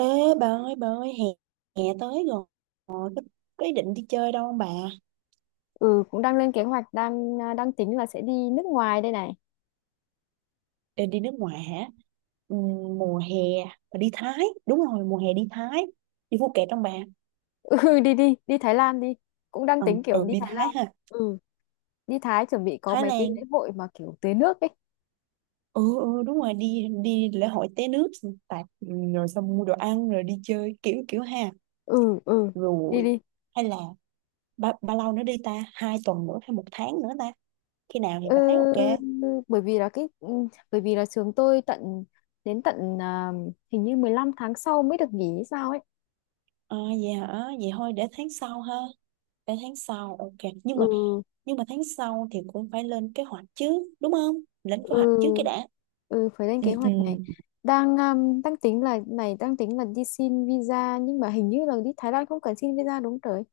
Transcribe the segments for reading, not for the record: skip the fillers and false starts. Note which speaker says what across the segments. Speaker 1: Ê, bà ơi bà ơi, hè, hè tới rồi. Ờ, có ý định đi chơi đâu không bà?
Speaker 2: Ừ Cũng đang lên kế hoạch đang tính là sẽ đi nước ngoài đây này.
Speaker 1: Định đi nước ngoài hả? Ừ, mùa hè bà đi Thái. Đúng rồi, mùa hè đi Thái. Đi Phuket trong bà.
Speaker 2: Ừ Đi đi đi Thái Lan đi, cũng đang
Speaker 1: Ừ,
Speaker 2: tính kiểu
Speaker 1: ừ,
Speaker 2: đi
Speaker 1: đi
Speaker 2: Thái
Speaker 1: Thái
Speaker 2: Lan.
Speaker 1: ha.
Speaker 2: ừ Đi Thái chuẩn bị có
Speaker 1: Thái
Speaker 2: mấy cái
Speaker 1: Lan.
Speaker 2: lễ hội mà kiểu tưới nước ấy.
Speaker 1: Ừ, ừ, đúng rồi, đi đi lễ hội té nước xong tạt, ừ, rồi xong mua đồ ăn rồi đi chơi kiểu kiểu ha.
Speaker 2: ừ ừ Đi
Speaker 1: Rồi.
Speaker 2: đi.
Speaker 1: Hay là bao lâu nữa đi ta, hai tuần nữa hay một tháng nữa ta? Khi nào thì
Speaker 2: ừ,
Speaker 1: bà thấy ok?
Speaker 2: bởi vì là cái ừ, Bởi vì là trường tôi tận, hình như 15 tháng sau mới được nghỉ hay sao ấy.
Speaker 1: À, vậy hả? Vậy thôi để tháng sau ha. Để tháng sau, ok. Nhưng
Speaker 2: ừ
Speaker 1: mà, nhưng mà tháng sau thì cũng phải lên kế hoạch chứ, đúng không? Lên kế
Speaker 2: ừ
Speaker 1: hoạch trước cái đã.
Speaker 2: ừ, phải lên
Speaker 1: Ừ,
Speaker 2: kế
Speaker 1: ừ.
Speaker 2: hoạch này. Đang đang tính là này đang tính là đi xin visa, nhưng mà hình như là đi Thái Lan không cần xin visa, đúng rồi.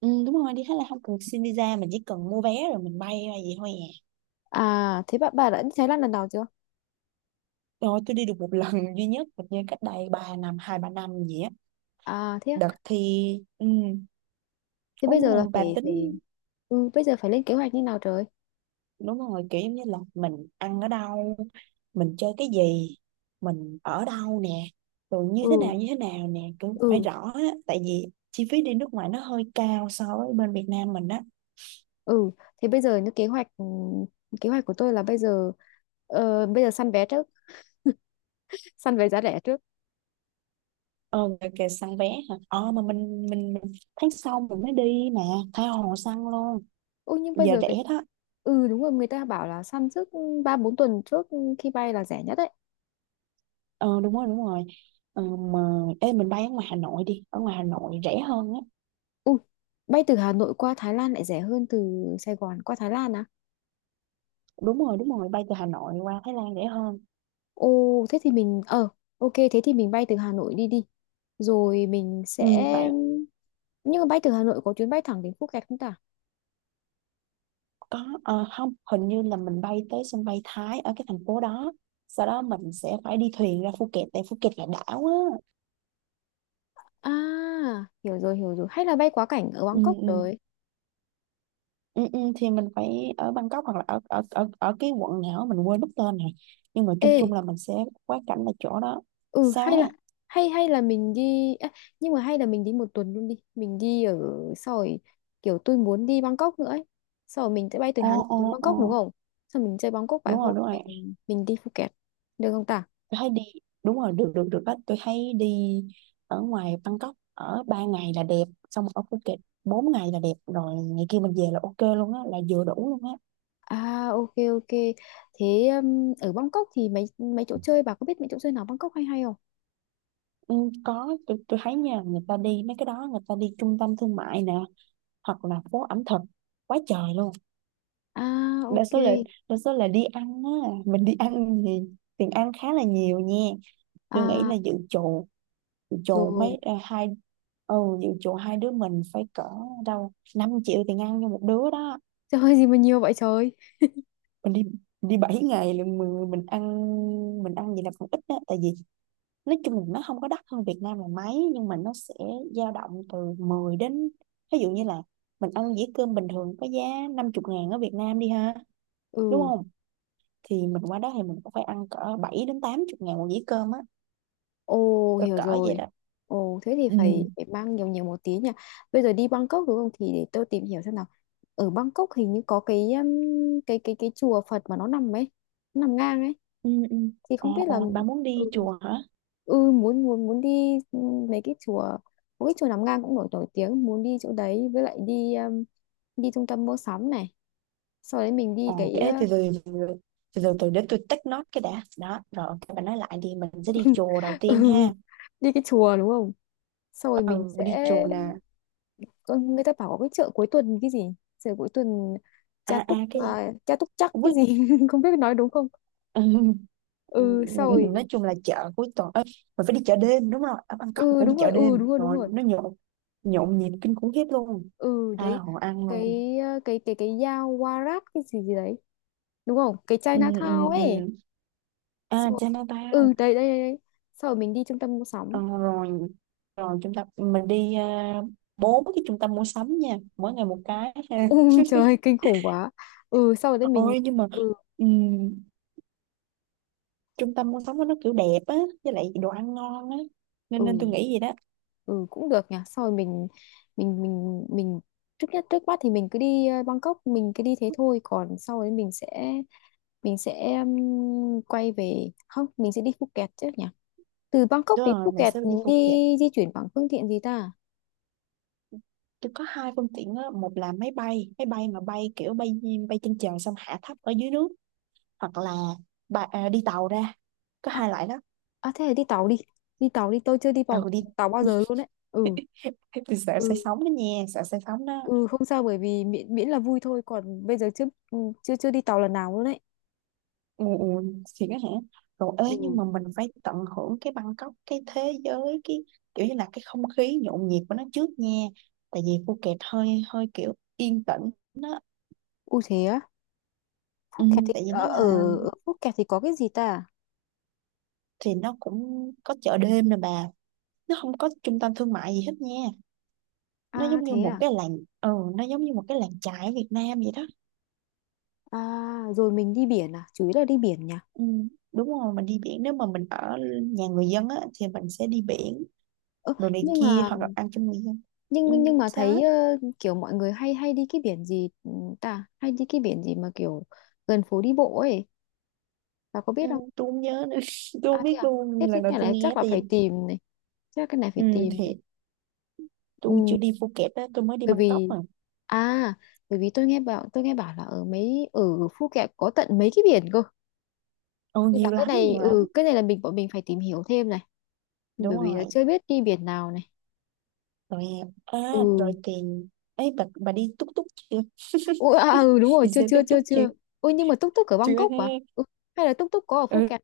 Speaker 1: Ừ, đúng rồi, đi Thái Lan không cần xin visa, mình chỉ cần mua vé rồi mình bay ra vậy thôi à.
Speaker 2: À, thế bạn bà đã đi Thái Lan lần nào chưa?
Speaker 1: Rồi, tôi đi được một lần duy nhất, hình như cách đây 3 năm, 2 3 năm gì á.
Speaker 2: À thế
Speaker 1: Đợt
Speaker 2: á.
Speaker 1: thì, ừ,
Speaker 2: Thế
Speaker 1: ủa
Speaker 2: bây giờ
Speaker 1: mà
Speaker 2: là
Speaker 1: bà
Speaker 2: phải
Speaker 1: tính
Speaker 2: phải bây giờ phải lên kế hoạch như nào trời?
Speaker 1: đúng rồi, kiểu giống như là mình ăn ở đâu, mình chơi cái gì, mình ở đâu nè, rồi
Speaker 2: Ừ
Speaker 1: như thế nào nè, cũng phải
Speaker 2: ừ
Speaker 1: rõ á, tại vì chi phí đi nước ngoài nó hơi cao so với bên Việt Nam mình á.
Speaker 2: ừ Thế bây giờ như kế hoạch ừ, kế hoạch của tôi là bây giờ, bây giờ săn vé trước, săn vé giá rẻ trước.
Speaker 1: Ờ kìa kìa, săn vé hả? Ờ mà mình tháng sau mình mới đi mà, tha hồ săn luôn.
Speaker 2: Ôi nhưng bây
Speaker 1: Giờ
Speaker 2: giờ
Speaker 1: rẻ
Speaker 2: người...
Speaker 1: đó.
Speaker 2: Ừ, đúng rồi, người ta bảo là săn trước 3 4 tuần trước khi bay là rẻ nhất đấy.
Speaker 1: Ờ đúng rồi đúng rồi. Ờ, mà ê, mình bay ở ngoài Hà Nội đi, ở ngoài Hà Nội rẻ hơn á.
Speaker 2: Ui, bay từ Hà Nội qua Thái Lan lại rẻ hơn từ Sài Gòn qua Thái Lan à?
Speaker 1: Đúng rồi đúng rồi, bay từ Hà Nội qua Thái Lan rẻ hơn.
Speaker 2: Ồ, thế thì mình ok, thế thì mình bay từ Hà Nội đi đi. Rồi mình
Speaker 1: Ừ
Speaker 2: sẽ,
Speaker 1: tại
Speaker 2: nhưng mà bay từ Hà Nội có chuyến bay thẳng đến Phuket không ta?
Speaker 1: có. Ờ, không, hình như là mình bay tới sân bay Thái ở cái thành phố đó, sau đó mình sẽ phải đi thuyền ra Phuket, tại Phuket là đảo á.
Speaker 2: À, hiểu rồi hiểu rồi. Hay là bay quá cảnh ở
Speaker 1: Ừ,
Speaker 2: Bangkok
Speaker 1: ừ,
Speaker 2: rồi.
Speaker 1: ừ, ừ, thì mình phải ở Bangkok hoặc là ở ở cái quận nào á, mình quên mất tên này, nhưng mà
Speaker 2: Ê,
Speaker 1: chung chung là mình sẽ quá cảnh là chỗ đó.
Speaker 2: ừ
Speaker 1: Sao
Speaker 2: hay
Speaker 1: á?
Speaker 2: là, hay hay là mình đi à, nhưng mà hay là mình đi 1 tuần luôn đi. Mình đi ở sau rồi, kiểu tôi muốn đi Bangkok nữa ấy. Sau rồi mình sẽ bay từ
Speaker 1: Ồ,
Speaker 2: Hà Nội
Speaker 1: ồ,
Speaker 2: đến Bangkok, đúng
Speaker 1: ồ.
Speaker 2: không? Sau mình chơi Bangkok vài
Speaker 1: Đúng rồi
Speaker 2: hôm
Speaker 1: đúng rồi,
Speaker 2: mình đi Phuket. Được không ta?
Speaker 1: tôi thấy đi, đúng rồi, được được được á, tôi thấy đi ở ngoài Bangkok ở ba ngày là đẹp, xong ở Phuket 4 ngày là đẹp, rồi ngày kia mình về là ok luôn á, là vừa đủ luôn á.
Speaker 2: À ok ok. Thế ở Bangkok thì mấy mấy chỗ chơi, bà có biết mấy chỗ chơi nào Bangkok hay hay không?
Speaker 1: Ừ, có, tôi thấy nha, người ta đi mấy cái đó, người ta đi trung tâm thương mại nè, hoặc là phố ẩm thực quá trời luôn.
Speaker 2: À
Speaker 1: Đa
Speaker 2: ok.
Speaker 1: số là, đa số là đi ăn á. Mình đi ăn thì tiền ăn khá là nhiều nha. Tôi nghĩ
Speaker 2: À
Speaker 1: là dự trù, dự trù
Speaker 2: rồi.
Speaker 1: mấy, hai, ừ, dự trù hai đứa mình phải cỡ đâu 5 triệu tiền ăn cho một đứa đó.
Speaker 2: Trời ơi, gì mà nhiều vậy trời.
Speaker 1: Mình đi mình đi 7 ngày là mình ăn, mình ăn gì là còn ít á, tại vì nói chung là nó không có đắt hơn Việt Nam là mấy, nhưng mà nó sẽ dao động từ 10 đến, ví dụ như là mình ăn dĩa cơm bình thường có giá 50 ngàn ở Việt Nam đi ha, đúng
Speaker 2: Ừ.
Speaker 1: không, thì mình qua đó thì mình cũng phải ăn cỡ 7 đến 80 ngàn một dĩa cơm á,
Speaker 2: Ồ
Speaker 1: cỡ
Speaker 2: hiểu
Speaker 1: cỡ vậy
Speaker 2: rồi.
Speaker 1: đó.
Speaker 2: Ồ thế thì
Speaker 1: Ừ.
Speaker 2: phải, phải mang nhiều nhiều một tí nhỉ? Bây giờ đi Bangkok đúng không, thì để tôi tìm hiểu xem nào. Ở Bangkok hình như có cái cái chùa Phật mà nó nằm ấy, nó nằm ngang ấy.
Speaker 1: Ừ, ừ.
Speaker 2: Thì
Speaker 1: Ờ,
Speaker 2: không biết
Speaker 1: ờ,
Speaker 2: là
Speaker 1: bà muốn
Speaker 2: ừ,
Speaker 1: đi chùa hả?
Speaker 2: ừ, muốn muốn muốn đi, mấy cái chùa, mỗi cái chùa Nam Ngang cũng nổi nổi tiếng, muốn đi chỗ đấy, với lại đi đi trung tâm mua sắm này, sau đấy mình đi
Speaker 1: Ờ,
Speaker 2: cái
Speaker 1: ê, từ từ để tôi take note cái đã đó, rồi ok bà nói lại đi, mình sẽ đi chùa đầu
Speaker 2: ừ,
Speaker 1: tiên ha.
Speaker 2: đi cái chùa đúng không, sau rồi
Speaker 1: Ừ,
Speaker 2: mình sẽ
Speaker 1: mình đi chùa nè.
Speaker 2: người ta bảo có cái chợ cuối tuần cái gì, chợ cuối tuần Cha
Speaker 1: À à
Speaker 2: Túc
Speaker 1: cái gì,
Speaker 2: à, Cha Túc chắc cái
Speaker 1: quýt.
Speaker 2: gì không biết nói đúng không.
Speaker 1: Ừ,
Speaker 2: Ừ sau
Speaker 1: nói
Speaker 2: rồi,
Speaker 1: chung là chợ cuối tuần ấy, mình phải đi chợ đêm, đúng rồi, ở Bangkok mình phải đi chợ đêm,
Speaker 2: đúng rồi đúng
Speaker 1: rồi
Speaker 2: rồi.
Speaker 1: nó nhộn, nhộn nhịp kinh khủng khiếp luôn,
Speaker 2: Ừ
Speaker 1: tha
Speaker 2: đấy,
Speaker 1: hồ ăn luôn.
Speaker 2: cái cái dao Warat cái gì gì đấy, đúng không, cái
Speaker 1: Ừ,
Speaker 2: Chinatown
Speaker 1: ừ,
Speaker 2: ấy.
Speaker 1: ừ. À
Speaker 2: Xong rồi,
Speaker 1: Chinatown.
Speaker 2: ừ đây đây đây đây. Sau rồi mình đi trung tâm mua sắm.
Speaker 1: Ờ, rồi, rồi chúng ta mình đi, bốn cái trung tâm mua sắm nha, mỗi ngày một cái ha.
Speaker 2: Ừ, trời ơi, kinh khủng quá. Ừ sau rồi đấy mình
Speaker 1: Ôi nhưng mà,
Speaker 2: ừ
Speaker 1: ừm, trung tâm mua sắm của nó kiểu đẹp á, với lại đồ ăn ngon á, nên nên tôi
Speaker 2: ừ
Speaker 1: nghĩ vậy đó.
Speaker 2: ừ, cũng được nhỉ, sau rồi mình trước nhất, trước mắt thì mình cứ đi Bangkok, mình cứ đi thế thôi, còn sau đấy mình sẽ quay về không, mình sẽ đi Phuket chứ nhỉ, từ Bangkok
Speaker 1: Đúng
Speaker 2: đến
Speaker 1: rồi mình
Speaker 2: Phuket
Speaker 1: sẽ đi
Speaker 2: đi,
Speaker 1: Phuket.
Speaker 2: di chuyển bằng phương tiện gì ta.
Speaker 1: Tôi có hai phương tiện á, một là máy bay, máy bay mà bay kiểu bay, bay trên trời xong hạ thấp ở dưới nước, hoặc là bà, đi tàu ra, có
Speaker 2: À,
Speaker 1: hai loại đó.
Speaker 2: à thế thì đi tàu đi. Đi tàu đi, tôi chưa đi
Speaker 1: Ừ
Speaker 2: tàu,
Speaker 1: đi.
Speaker 2: tàu bao giờ luôn đấy. Ừ,
Speaker 1: Thế tôi sợ say
Speaker 2: ừ,
Speaker 1: sóng đó nha, sợ say sóng đó.
Speaker 2: ừ không sao, bởi vì miễn miễn là vui thôi, còn bây giờ chưa chưa chưa đi tàu lần nào luôn đấy.
Speaker 1: Ừ, ừ, thì đó hả? Rồi ơi, nhưng
Speaker 2: Ừ.
Speaker 1: mà mình phải tận hưởng cái Bangkok, cái thế giới, cái kiểu như là cái không khí nhộn nhịp của nó trước nha, tại vì Phuket hơi hơi kiểu yên tĩnh nó.
Speaker 2: U thế á, Phúc
Speaker 1: Ừ,
Speaker 2: Kẹt thì
Speaker 1: tại vì nó
Speaker 2: ở
Speaker 1: là,
Speaker 2: ở ở Phúc Kẹt thì có cái gì ta?
Speaker 1: thì nó cũng có chợ đêm nè bà, nó không có trung tâm thương mại gì hết nha, nó
Speaker 2: À
Speaker 1: giống như
Speaker 2: thế
Speaker 1: một
Speaker 2: à.
Speaker 1: cái làng, ừ, nó giống như một cái làng chài ở Việt Nam vậy đó.
Speaker 2: À rồi, mình đi biển à, chủ yếu là đi biển nhỉ.
Speaker 1: Ừ, đúng rồi mình đi biển. Nếu mà mình ở nhà người dân á thì mình sẽ đi biển,
Speaker 2: Ơ
Speaker 1: đồ này
Speaker 2: nhưng
Speaker 1: kia,
Speaker 2: mà,
Speaker 1: hoặc là ăn cho người dân. Ừ,
Speaker 2: nhưng mà
Speaker 1: sao á?
Speaker 2: thấy kiểu mọi người hay hay đi cái biển gì ta, hay đi cái biển gì mà kiểu gần phố đi bộ ấy, bà có
Speaker 1: Ừ,
Speaker 2: biết không?
Speaker 1: tôi không nhớ nữa, tôi không biết
Speaker 2: À? Thế
Speaker 1: luôn,
Speaker 2: thế
Speaker 1: lần đầu
Speaker 2: cái
Speaker 1: tôi
Speaker 2: này
Speaker 1: nghe
Speaker 2: chắc là
Speaker 1: thì.
Speaker 2: phải tìm này, chắc cái này
Speaker 1: Ừ,
Speaker 2: phải tìm này.
Speaker 1: thì tôi
Speaker 2: Ừ,
Speaker 1: chưa đi Phuket á, tôi mới đi
Speaker 2: bởi
Speaker 1: Bangkok
Speaker 2: vì
Speaker 1: mà.
Speaker 2: à, bởi vì tôi nghe bảo là ở Phu Kẹt có tận mấy cái biển cơ.
Speaker 1: Ừ,
Speaker 2: Nên là
Speaker 1: nhiều
Speaker 2: cái
Speaker 1: lắm
Speaker 2: này,
Speaker 1: nhiều lắm.
Speaker 2: cái này là bọn mình phải tìm hiểu thêm này,
Speaker 1: Đúng
Speaker 2: bởi vì là
Speaker 1: rồi.
Speaker 2: chưa biết đi biển nào này.
Speaker 1: Rồi rồi
Speaker 2: Ừ.
Speaker 1: tiền ấy bà đi túc túc chưa?
Speaker 2: Ủa, ừ đúng rồi,
Speaker 1: Đi
Speaker 2: chưa
Speaker 1: xe
Speaker 2: chưa
Speaker 1: túc
Speaker 2: chưa
Speaker 1: túc chưa?
Speaker 2: chưa. Ôi nhưng mà túc túc ở
Speaker 1: Chưa
Speaker 2: Bangkok
Speaker 1: thế.
Speaker 2: à? Ừ, hay là túc túc có ở Phu
Speaker 1: Ừ,
Speaker 2: Kẹt?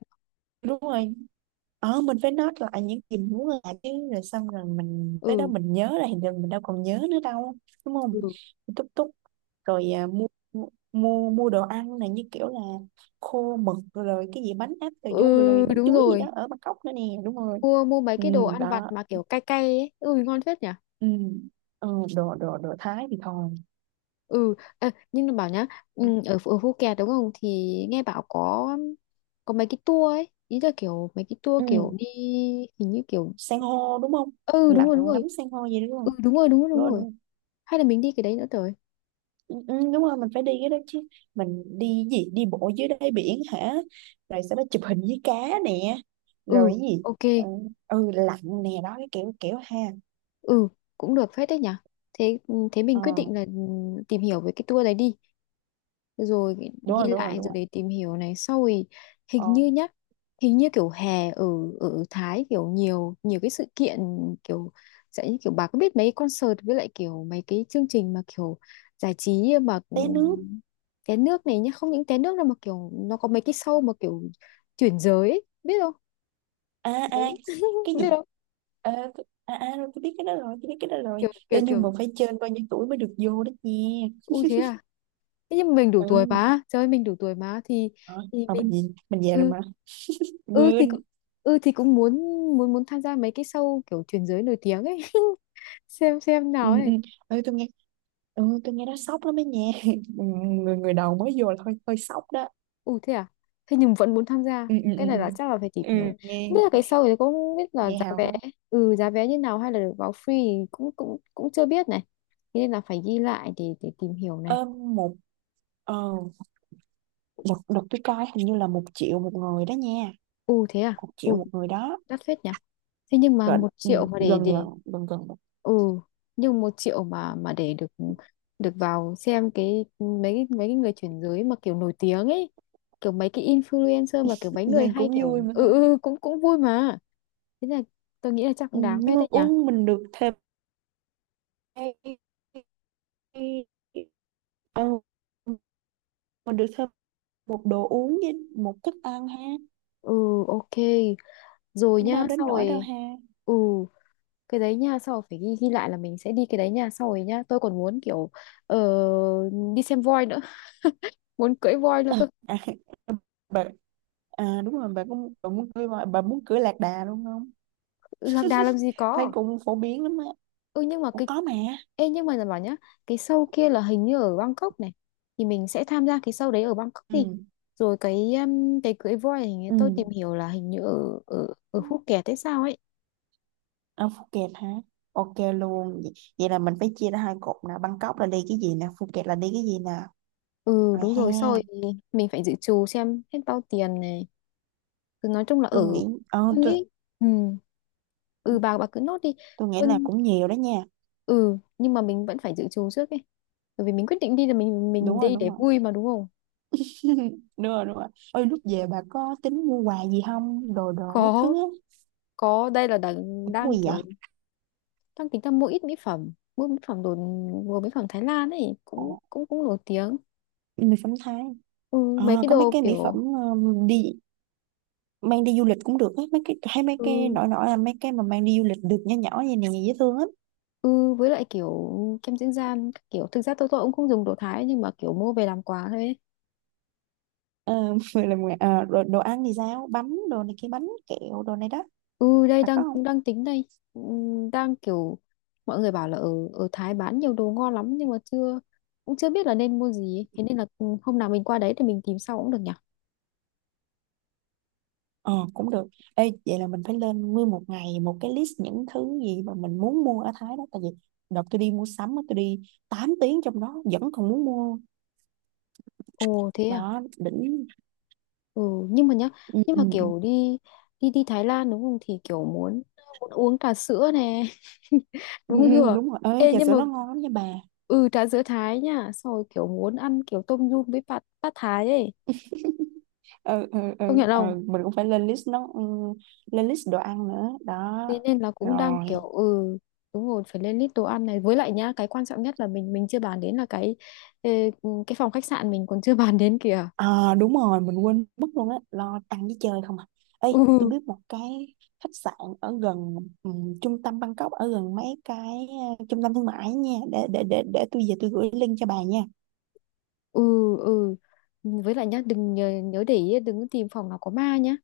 Speaker 1: đúng rồi. Ờ mình phải note lại những gì mình muốn làm chứ, rồi xong rồi mình tới đó
Speaker 2: Ừ.
Speaker 1: mình nhớ ra thì mình đâu còn nhớ nữa đâu, đúng không?
Speaker 2: Ừ.
Speaker 1: Túc túc. Rồi mua, mua đồ ăn này, như kiểu là khô mực rồi cái gì bánh áp cà du rồi, rồi
Speaker 2: Ừ
Speaker 1: bánh
Speaker 2: đúng
Speaker 1: chuối gì đó
Speaker 2: rồi.
Speaker 1: ở Bangkok nữa nè, đúng rồi.
Speaker 2: Mua mua mấy
Speaker 1: Ừ,
Speaker 2: cái đồ ăn vặt
Speaker 1: đó.
Speaker 2: mà kiểu cay cay ấy. Ừ ngon phết nhỉ.
Speaker 1: Ừ. Ừ, đồ đồ đồ Thái thì thôi.
Speaker 2: Ừ Ê, nhưng nó bảo nhá, ở Phú Kẹt đúng không thì nghe bảo có mấy cái tour ấy, ý là kiểu mấy cái tour kiểu
Speaker 1: Ừ.
Speaker 2: đi, hình như kiểu,
Speaker 1: San hô đúng không?
Speaker 2: ừ đúng
Speaker 1: Lặn
Speaker 2: rồi đúng
Speaker 1: ngắm
Speaker 2: rồi,
Speaker 1: san hô gì đúng
Speaker 2: ừ
Speaker 1: không?
Speaker 2: đúng rồi đúng rồi
Speaker 1: Đúng
Speaker 2: đúng
Speaker 1: rồi đúng
Speaker 2: rồi,
Speaker 1: rồi.
Speaker 2: hay là mình đi cái đấy nữa rồi.
Speaker 1: Ừ, ừ, đúng rồi mình phải đi cái đó chứ, mình đi gì đi bộ dưới đáy biển hả, rồi sau đó chụp hình với cá nè,
Speaker 2: Ừ
Speaker 1: rồi cái gì.
Speaker 2: ok.
Speaker 1: Ừ, ừ lạnh nè, đó cái kiểu kiểu ha.
Speaker 2: Ừ cũng được phết đấy nhỉ. Thế thế mình
Speaker 1: Ờ
Speaker 2: quyết định là tìm hiểu về cái tour đấy đi, rồi ghi
Speaker 1: đúng rồi
Speaker 2: ghi
Speaker 1: đúng rồi
Speaker 2: lại,
Speaker 1: đúng
Speaker 2: rồi
Speaker 1: rồi.
Speaker 2: để tìm hiểu này. Sau thì hình
Speaker 1: Ờ,
Speaker 2: như nhá, hình như kiểu hè ở ở Thái kiểu nhiều nhiều cái sự kiện, kiểu sẽ kiểu, bà có biết mấy concert với lại kiểu mấy cái chương trình mà kiểu giải trí mà,
Speaker 1: té nước.
Speaker 2: té nước này nhá, không những té nước đâu mà kiểu nó có mấy cái show mà kiểu chuyển giới ấy, biết không,
Speaker 1: À à
Speaker 2: mấy,
Speaker 1: cái
Speaker 2: biết
Speaker 1: gì.
Speaker 2: không,
Speaker 1: Ờ, à à rồi tôi biết cái đó rồi, tôi biết cái đó rồi.
Speaker 2: kiểu kiểu
Speaker 1: Ê, nhưng mà
Speaker 2: kiểu
Speaker 1: phải trên bao nhiêu tuổi mới được vô đó nha.
Speaker 2: ui thế à. Thế nhưng mình đủ tuổi
Speaker 1: Ừ.
Speaker 2: mà, trời ơi, mình đủ tuổi mà thì
Speaker 1: Ờ,
Speaker 2: thì
Speaker 1: mà
Speaker 2: mình,
Speaker 1: mình gì, mình về rồi
Speaker 2: ừ,
Speaker 1: mà
Speaker 2: ừ thì
Speaker 1: quên.
Speaker 2: cũng, ừ thì cũng muốn, muốn tham gia mấy cái show kiểu truyền giới nổi tiếng ấy, xem
Speaker 1: Ừ
Speaker 2: nào
Speaker 1: ừ
Speaker 2: ấy.
Speaker 1: ừ. Tôi nghe, ừ tôi nghe nó sốc lắm ấy nha. Ừ, người người đầu mới vô là hơi hơi sốc đó.
Speaker 2: Ừ thế à, thế nhưng vẫn muốn tham gia,
Speaker 1: Ừ ừ ừ
Speaker 2: cái này
Speaker 1: ừ.
Speaker 2: là chắc là phải tìm
Speaker 1: Ừ,
Speaker 2: hiểu. Không biết
Speaker 1: nghe,
Speaker 2: là cái show thì cũng không biết là
Speaker 1: nghe
Speaker 2: giá
Speaker 1: hào
Speaker 2: vé,
Speaker 1: hứng.
Speaker 2: ừ giá vé như nào, hay là được vào free thì cũng cũng cũng chưa biết này, thế nên là phải ghi lại để tìm hiểu này.
Speaker 1: Ờ, một, ờ đợt đợt tôi coi hình như là một triệu một người đó nha,
Speaker 2: Ừ thế à.
Speaker 1: một
Speaker 2: Ừ
Speaker 1: triệu một người đó.
Speaker 2: đắt phết nhỉ. Thế nhưng mà
Speaker 1: Gần,
Speaker 2: một
Speaker 1: ừ,
Speaker 2: triệu mà để
Speaker 1: gần gần
Speaker 2: để
Speaker 1: gần gần một.
Speaker 2: ừ nhưng 1 triệu mà để được được vào xem cái mấy cái người chuyển giới mà kiểu nổi tiếng ấy, kiểu mấy cái influencer mà kiểu mấy
Speaker 1: Nghe
Speaker 2: người hay
Speaker 1: cũng vui
Speaker 2: kiểu,
Speaker 1: mà ha.
Speaker 2: cũng cũng vui mà. Thế là tôi nghĩ là chắc
Speaker 1: Ừ,
Speaker 2: cũng đáng
Speaker 1: nhưng
Speaker 2: phết
Speaker 1: mà
Speaker 2: đấy nhỉ.
Speaker 1: uống mình được thêm, ừ, mình được thêm một đồ uống với một thức ăn ha.
Speaker 2: Ừ ok rồi
Speaker 1: Cũng đâu
Speaker 2: nhá.
Speaker 1: đến
Speaker 2: Sau
Speaker 1: nỗi đâu
Speaker 2: rồi
Speaker 1: ha.
Speaker 2: ừ, cái đấy nha, sau rồi phải ghi ghi lại là mình sẽ đi cái đấy nha. Sau rồi nhá, tôi còn muốn kiểu ờ, đi xem voi nữa, muốn cưỡi voi nữa
Speaker 1: Ờ,
Speaker 2: cơ.
Speaker 1: à, bà, à, đúng rồi bà cũng bà muốn cưới voi- bà muốn cưới lạc đà luôn không?
Speaker 2: Ừ, lạc đà làm gì
Speaker 1: Thấy
Speaker 2: có.
Speaker 1: cũng phổ biến lắm á.
Speaker 2: Ừ nhưng mà
Speaker 1: Ủa,
Speaker 2: cái,
Speaker 1: có mà.
Speaker 2: ê nhưng mà là bảo nhá, cái show kia là hình như ở Bangkok này, thì mình sẽ tham gia cái show đấy ở Bangkok
Speaker 1: Ừ.
Speaker 2: đi, rồi cái cưới voi hình như tôi tìm
Speaker 1: Ừ,
Speaker 2: hiểu là hình như ở ở ở Phuket hay sao ấy.
Speaker 1: ở Phuket hả? Ok luôn vậy, vậy là mình phải chia ra hai cột nè, Bangkok là đi cái gì nè, Phuket là đi cái gì nè.
Speaker 2: Ừ
Speaker 1: Rồi
Speaker 2: đúng
Speaker 1: ha.
Speaker 2: rồi sau rồi, mình phải dự trù xem hết bao tiền này, cứ nói chung là
Speaker 1: Tôi
Speaker 2: ở,
Speaker 1: nghĩ, ờ
Speaker 2: tôi
Speaker 1: tôi
Speaker 2: nghĩ ừ, ừ bà cứ nốt đi,
Speaker 1: tôi nghĩ
Speaker 2: tôi
Speaker 1: là cũng nhiều đó nha.
Speaker 2: ừ nhưng mà mình vẫn phải dự trù trước ấy, bởi vì mình quyết định đi là mình
Speaker 1: Đúng rồi
Speaker 2: đi
Speaker 1: đúng
Speaker 2: để
Speaker 1: rồi.
Speaker 2: vui mà đúng không.
Speaker 1: Đúng rồi đúng rồi. Ôi lúc về bà có tính mua quà gì không, đồ đồ các
Speaker 2: Có,
Speaker 1: thứ á?
Speaker 2: có đây là đang
Speaker 1: Mua
Speaker 2: đang
Speaker 1: gì vậy?
Speaker 2: kiểu đang tính ra mua ít mỹ phẩm, mua mỹ phẩm đồ, mua mỹ phẩm Thái Lan ấy
Speaker 1: Ờ,
Speaker 2: cũng cũng cũng nổi tiếng.
Speaker 1: mì phấn Thái.
Speaker 2: Ừ, mấy
Speaker 1: Ờ,
Speaker 2: cái
Speaker 1: có mấy
Speaker 2: đồ
Speaker 1: cái mỹ phẩm,
Speaker 2: kiểu,
Speaker 1: đi mang đi du lịch cũng được á, mấy cái hay, mấy
Speaker 2: ừ,
Speaker 1: cái nổi nổi là mấy cái mà mang đi du lịch được, nhỏ nhỏ vậy nè, dễ thương lắm.
Speaker 2: ừ, với lại kiểu kem dưỡng da các kiểu, thực ra tôi cũng không dùng đồ Thái, nhưng mà kiểu mua về làm quà thôi ấy.
Speaker 1: Ờ, rồi làm, rồi đồ ăn thì sao, bánh đồ này kia bánh kẹo đồ này đó,
Speaker 2: Ừ đây
Speaker 1: là có
Speaker 2: đang
Speaker 1: không?
Speaker 2: cũng đang tính đây. Ừ, đang kiểu mọi người bảo là ở ở Thái bán nhiều đồ ngon lắm, nhưng mà chưa, cũng chưa biết là nên mua gì ấy. Thế nên là ừ, hôm nào mình qua đấy thì mình tìm sau cũng được nhỉ.
Speaker 1: Ờ cũng được. Ê, vậy là mình phải lên nguyên một ngày một cái list những thứ gì mà mình muốn mua ở Thái đó, tại vì đợt tôi đi mua sắm á, tôi đi 8 tiếng trong đó vẫn còn muốn mua,
Speaker 2: Ồ thế à.
Speaker 1: đó đỉnh.
Speaker 2: Ừ, nhưng mà nhá,
Speaker 1: Ừ,
Speaker 2: nhưng
Speaker 1: ừ,
Speaker 2: mà
Speaker 1: ừ,
Speaker 2: kiểu đi, đi Thái Lan đúng không, thì kiểu muốn, uống trà sữa nè.
Speaker 1: ừ,
Speaker 2: Đúng
Speaker 1: ừ,
Speaker 2: chưa?
Speaker 1: đúng rồi ơi,
Speaker 2: Ê
Speaker 1: trà
Speaker 2: nhưng
Speaker 1: sữa
Speaker 2: mà,
Speaker 1: nó ngon lắm nha bà.
Speaker 2: ừ trà sữa Thái nha, xong rồi kiểu muốn ăn kiểu tôm nhum với bát bát Thái ấy.
Speaker 1: Ừ, ừ, ừ,
Speaker 2: Công nhận
Speaker 1: ừ,
Speaker 2: không?
Speaker 1: mình cũng phải lên list nó, ừ, lên list đồ ăn nữa đó.
Speaker 2: Thế nên là cũng đang
Speaker 1: Rồi
Speaker 2: kiểu, ừ đúng rồi, phải lên list đồ ăn này, với lại nhá, cái quan trọng nhất là mình chưa bàn đến là cái ờ, cái phòng khách sạn mình còn chưa bàn đến kìa.
Speaker 1: đúng rồi mình quên mất luôn á, lo ăn với chơi không à. Ê tôi
Speaker 2: ừ
Speaker 1: biết một cái khách sạn ở gần, ừ, trung tâm Bangkok, ở gần mấy cái, ờ, trung tâm thương mại nha, để tôi về tôi gửi link cho bà nha.
Speaker 2: ừ ừ với lại nhá đừng nhớ, nhớ để ý đừng có tìm phòng nào có ma nhá.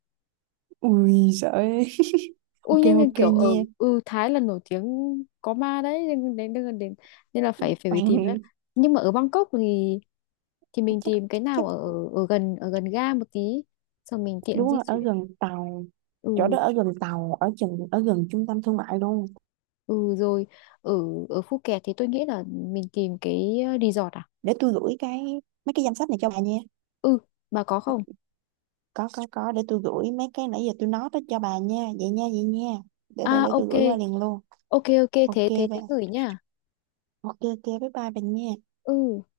Speaker 1: Ui sợ ơi.
Speaker 2: Ui
Speaker 1: Ok
Speaker 2: nhưng mà
Speaker 1: ok
Speaker 2: kiểu
Speaker 1: nha.
Speaker 2: Thái là nổi tiếng có ma đấy, nên đến, đến nên là phải phải phải tìm á.
Speaker 1: Ừ.
Speaker 2: Nhưng mà ở Bangkok thì mình
Speaker 1: chắc
Speaker 2: tìm cái
Speaker 1: chắc
Speaker 2: nào
Speaker 1: chắc
Speaker 2: ở ở gần ga một tí, xong mình tiện
Speaker 1: Đúng
Speaker 2: di
Speaker 1: rồi ở
Speaker 2: chuyển.
Speaker 1: gần tàu, chỗ
Speaker 2: ừ
Speaker 1: đó ở gần tàu, ở chừng ở gần trung tâm thương mại luôn.
Speaker 2: ừ Rồi, ở, ở Phuket thì tôi nghĩ là mình tìm cái resort à.
Speaker 1: Để tôi gửi cái mấy cái danh sách này cho bà nha.
Speaker 2: Ừ bà có không.
Speaker 1: Có, để tôi gửi mấy cái nãy giờ tôi nói đó cho bà nha, vậy nha vậy nha, để
Speaker 2: À
Speaker 1: để để tôi
Speaker 2: ok
Speaker 1: gửi qua liền luôn.
Speaker 2: ok ok,
Speaker 1: Ok
Speaker 2: thế thế
Speaker 1: bà.
Speaker 2: thế gửi nha.
Speaker 1: Ok ok bye bye bà nha.
Speaker 2: Ừ.